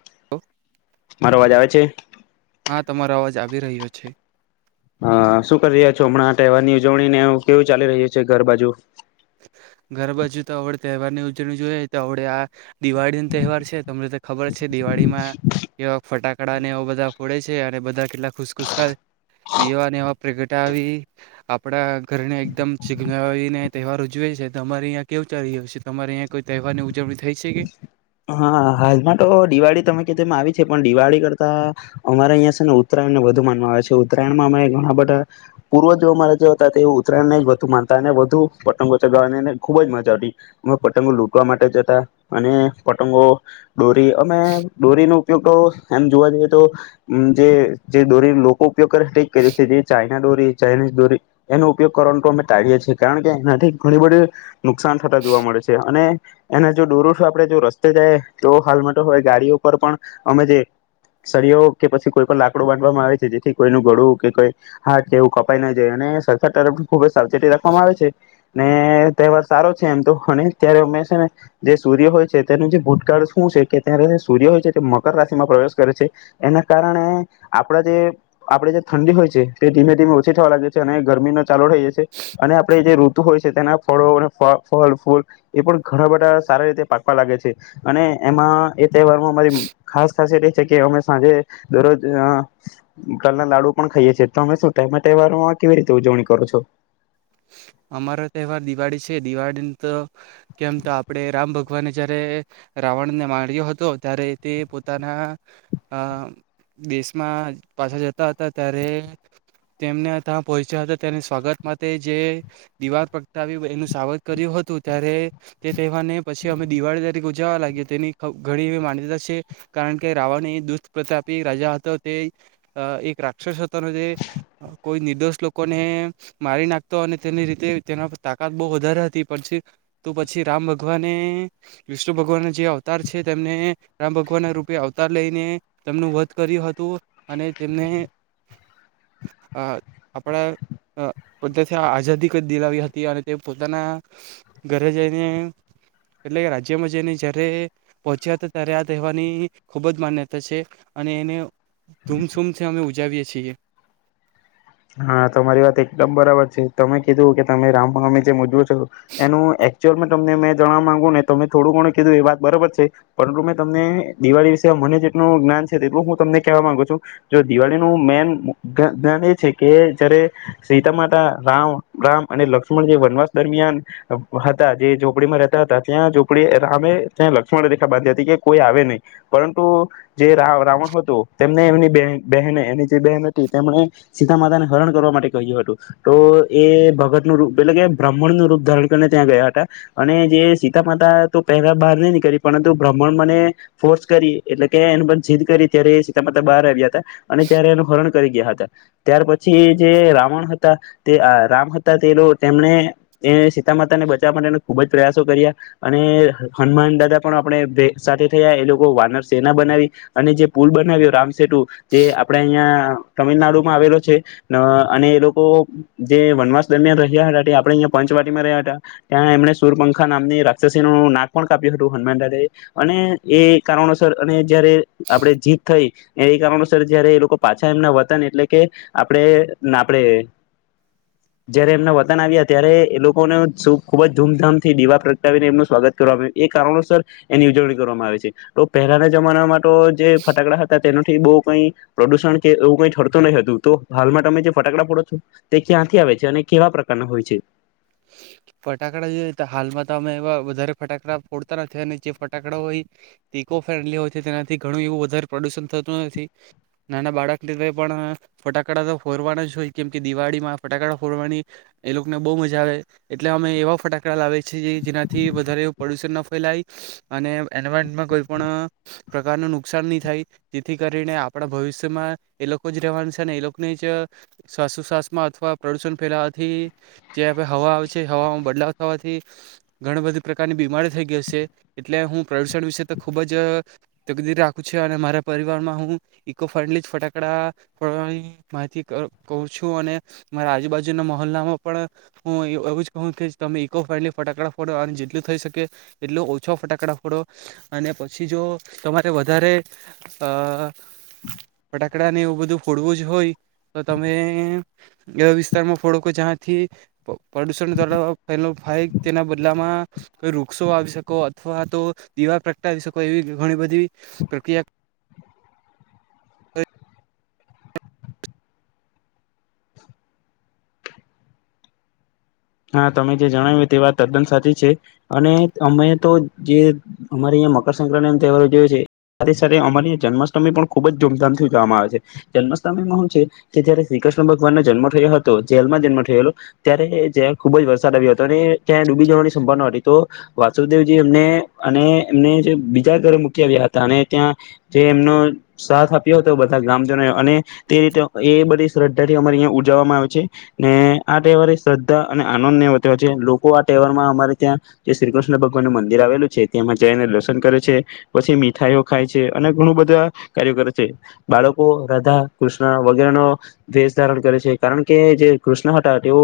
હ [unintelligible] મારો અવાજ આવે છે હા તમારો અવાજ આવી રહ્યો છે હા શું કરી રહ્યા છો હમણાં તહેવારની ઉજવણી ને એ કેવું ચાલી રહ્યું છે ઘર બાજુ ઘર બાજુ તો અડે તહેવાર ની ઉજવણી જોઈ તો અડે આ દિવાળી નો તહેવાર છે તમને તો ખબર છે દિવાળીમાં કેવા ફટાક કડા ને બધા ફોડે છે અને બધા કેટલા ખુશખુસકા દીવાને એવા પ્રગટાવી આપણા ઘરને એકદમ ચિઘનાવીને તહેવાર ઉજવે છે તમારે અહીંયા કેવુ ચાલી રહ્યુ છે તમારે અહીંયા કોઈ તહેવારની ઉજવણી થઈ છે કે હા હાલમાં તો દિવાળી તમે કે તેમાં આવી છે પણ દિવાળી કરતા અમારે અહીંયા છે ને ઉતયણને વધુ માનવા આવે છે ઉત્તરાયણમાં અમે ઘણા બધા પૂર્વજો અમારા જે હતા તે ઉત્તરાયણ ને જ વધુ માનતા અને વધુ પતંગો ચગાવવા ને ને ખુબ જ મજાવતી અમે પતંગો લૂટવા માટે જતા અને પતંગો દોરી અમે દોરીનો ઉપયોગ તો એમ જોવા જઈએ તો અમ જે જે દોરી લોકો ઉપયોગ કરે તેજ કરી છે જે ચાઈના ડોરી ચાાઈનીઝ દોરી એનો ઉપયોગ કરવાનો તો અમે ટાળીએ છીએ કારણ કે એનાથી ઘણી બધી નુકસાન થતા જોવા મળે છે અને એના જો દોરો અથવા આપડે જો રસ્તે જાય તો હાલ માટે હવે ગાડીઓ ઉપર પણ અમે જે સળયો કે પછી કોઈ પણ લાકડું બાંધવામાં આવે છે જેથી કોઈનું ગળુ કે કોઈ હાથ કે એવું કપાઈ ના જાય અને સરકાર તરફ ખુબ જ સાવચેતી રાખવામાં આવે છે નેએએ તહેવાર સારો છે એમ તો અને ત્યારે અમે છે ને જે સૂર્ય હોય છે તેનું જે ભૂતકાળ શું છે કે ત્યારે સૂર્ય હોય છે તે મકર રાશિમાં પ્રવેશ કરે છે એના કારણે આપણા જે આપણે જે ઠંડી હોય છે તે ધીમે ધીમે ઓછી થવા લાગે છે અને ગરમીને ચાલુ થઈ જાય છે અને આપણેે જે ઋતુ હોય છે તેના ફળો અને ફળ ફળ ફૂલ એ પણ ઘણા બધા સારા રીતે પાકવા લાગે છે અને એમાં એ તહેવારમાં અમારી ખાસ ખાસિયત એ છે કે અમે સાંજે દરરોજ અ તલના લાડુ પણ ખાઈએ છે તો તમે શું એ તહેવારોમાં કેવી રીતે ઉજવણી કરો છો. અમારો તહેવાર દિવાળી છે દિવાળી તો કેમ તો આપણેે રામ ભગવાને જયારેએ રાવણને માર્યો હતો ત્યારે તે પોતાના અ દેશમાં પાછા જતા હતા ત્યારે તેમને ત્યાં પહોચ્યા હતા તેને સ્વાગત મા તે જે દિવાર પ્રગટાવી એનું સાવત કર્યું હતું ત્યારે તે તહેવારને પછી અમે દિવાળી તરીકે ઉજવવા લાગ્યા તેની ખ ઘણી એવી માન્યતા છે કારણ કે રાવણ એ દુષત પ્રતાપી રાજા હતો તે અ એક રાક્ષસ હતો ને તે કોઈ નિર્દોષ લોકોને મારી નાખતો અને તેની રીતે તેના પર તાકાત બહુ વધારે હતી પછી તો પછી રામ ભગવાને વિષ્ણુ ભગવાન જે અવતાર છે તેમને રામ ભગવાનના રૂપે અવતાર લઈને તેમનું વધ કર્યું હતું અને તેમને અ આપણા અ બધેથી આઝાદી કદ દિલાવી હતી અને તે પોતાના ઘરે જઈને એટલે કે રાજ્યમાં જઈને જયારે પહોંચ્યા હતા ત્યારે આ તહેવારની ખૂબ જ માન્યતા છે અને એને ધૂમસૂમથી અમે ઉજાવીએ છીએ હા તમારી વાત એકદમ બરાબર છે તમે કીધું કે તમે રામ નવમી જેમ ઉજવો છો એનું એકચુઅલમા તમને મેં જણવા માંગુ ને તમે થોડું ઘણું કીધું એ વાત બરાબર છે પરંતુ મેં તમને દિવાળી વિશે મને જેટલું જ્ઞાન છે તેટલું હું તમને કેહેવા માંગુ છું જો દિવાળીનું મેન જ્ઞા જ્ઞાન એ છે. કે જયારે સીતા માતા રામ રામ અને લક્ષ્મણ જે વનવાસ દરમિયાન હતા જે ઝોપડીમા રહેતા હતા ત્યાં ઝોપડી રામે ત્યા લક્ષ્મણ રેખા બાંધી હતી કે કોઈ આવે નહીં પરંતુ જે રાવ રાવણ હતો તેમને એમની બેહ બેહેને એની જે બેહેન હતી તેમણે સીતા માતાને હરણ કરવા માટે કહ્યું હતું તો એ ભગતનું રૂપ એટલે કે બ્રાહ્મણનું રૂપ ધારરણ કરીને ત્યાં ગયા હતા અને જે સીતા માતા તો પહેલા બહાર નહી નીકળી પરંતુ બ્રા્મણ મને ફોર્સ કરી એટલે કે એની પર જીદ કરી ત્યારે સીતા માતા બહાર આવ્યા હતા અને ત્યારે એનું હરણ કરી ગયા હતા. ત્યાર પ પછી જે રાવણ હતા. તે આ રામ હતા તે લો તેમણે એ સીતા માતા ને બચાવવા માટે ખુબ જ પ્રયાસો કર્યા અને હનુમાન દાદા પણ આપણે ભે સાથે થયા એ લોકો વાનર સેના બનાવી અને જે પુલ બનાવ્યો રામ શેટું જે આપડે અહિયાં તમિલનાડુમાં આવેલો છે અને એ લોકો જે વનવાસ દરમિયાન રહ્યા હતા તે આપણે અયા પંચવાટીમાં રહ્યા હતા ત્યાં એમણે સુરપંખા નામની રાક્ષસીનો નું નાક પણ કાપ્યું હતું હનુમાનદાદા એ અને એ કારણો સર અને જયારે આપણે જીત થઈ. એ કારણોસર જયારે એ લોકો પાછા એમના વતન એટલે કે આપણે ના આપણેે જયારે એમના વતન આવ્યા ત્યારે એ લોકોને સુખ ખૂબ જ ધૂમધામ થી દીવા પ્રગટાવીને એમનું સ્વાગત કરવામાં આવ્યું એ કારણોસર એની ઉજવણી કરવામાં આવે છે તો પહેલાના જમાના મા તો જે ફટાકડા હતા તેનુ થી બો કઈ પ્રદુષણ કે એવું કઈ થરતું નહી હતું તો હાલમાં તમે જે ફટાકડા ફોડો છો તે ક્યાંથી આવે છે અને કેવા પ્રકારના હોય છે. ફટાકડા જોય તો હાલમાં તો અમે એવા વધારે ફટાકડા ફોડતા નથી અને જે ફટાકડા હોય ઇકો ફ્રેન્ડલી હોય છે. તેનાથી ઘણું એવું વધારે પ્રદુષણ થતું નથી નાના બાળકને તો પણ ફટાકડા તો ફોડવાના જ હોય કેમ કે દિવાળીમાં ફટાકડા ફોડવાની એ લોકોને બહુ મજા મજા આવે એટલે અમે એવા ફટાકડા લાવીએ છીએ જેનાથી વધારે પ્રદૂષણ ન ફેલાય અને એન્વાયરમાં કોઈ પણ પ્રકારનું નુકસાન નહીં થાય જેથી કરીને આપણા ભવિષ્યમાં એ લોકો જ રહેવાના છે અને એ લોકોને જ શ્વાસોશ્વાસમાં અથવા પ્રદૂષણ ફેલાવાથી જે આપણે હવા આવે છે હવામાં બદલાવ થવાથી ઘણી બધી પ્રકારની બીમારી થઈ ગઈ છે એટલે હું પ્રદૂષણ વિશે તો ખૂબ જ તકદીર રાખું છુ અને મારા પરિવારમાં હું ઇકો ફ્રેન્ડલી જ ફટાકડા ફોડવાની માહિતી કરું કહુ છું અને મારા આજુબાજુના મહોલ્લામાં પણ હું એ એવું જ કહું કે તમે ઈકો ફ્રેન્ડલી ફટાકડા ફોડો અને જેટલું થઈ શકે એટલુ ઓછો ફટાકડા ફોડો અને પછી જો તમારે વધારે અ અ ફટાકડાને એવું બધું ફોડવું જ હોય તો તમે એવા વિસ્તારમાં ફોડો કે જ્યાંથી પ પ્રદુષણ જડાવા ન થાય તેના બદલામાં કોઈ વૃક્ષો વાવી શકો અથવા તો દીવા પ્રગટાવી શકો એવી ઘણી બધી પ્રક્રિયા હા, તમે જે જણાવ્યું તે વાત તદ્દન સાચી છે અને અમે તો જે અમારી અહીંયા મકરસક્રાંતિ નો તહેવારો ઉજવે છે, સાથે સાથે અમારી જન્માષ્ટમી પણ ખુબ જ ધૂમધામથી ઉજાવામાં આવે છે જન્માષ્ટમીમાં હું છે કે જયારે શ્રી કૃષ્ણ ભગવાનને જન્મ થયો હતો જેલમાં જન્મ થયેલો ત્યારે જેલ ખૂબ જ વરસાદ આવ્યો હતો અને ત્યાં ડૂબી જવાની સંભાવના હતી તો વાસુદેવજી એમને અને એમને જે બીજા ઘરે મૂકી આવ્યા હતા અને ત્યાં જે એમનો સાથ આપ્યો હતો બધા ગામજનોએ અને તે રીતે એ બધી શ્રદ્ધા થી અમારેં અહીંયા ઉજવવામાં આવે છે, ને આ તહેવારે શ્રદ્ધા અને આનંદને અધે વચ્ચે લોકો આ તહેવારમાં અમારે ત્યાં જે શ્રી કૃષ્ણ ભગવાન મંદિર આવેલું છે, તેમાં જઈને દર્શન કરે છે પછી મીઠાઈઓ ખાય છે અને ઘણું બધા કાર્યો કરે છે. બાળકો રાધા કૃષ્ણ વગેરેનો ડ્રેસ ધારણ કરે છે કારણ કે જે કૃષ્ણ હતા તેઓ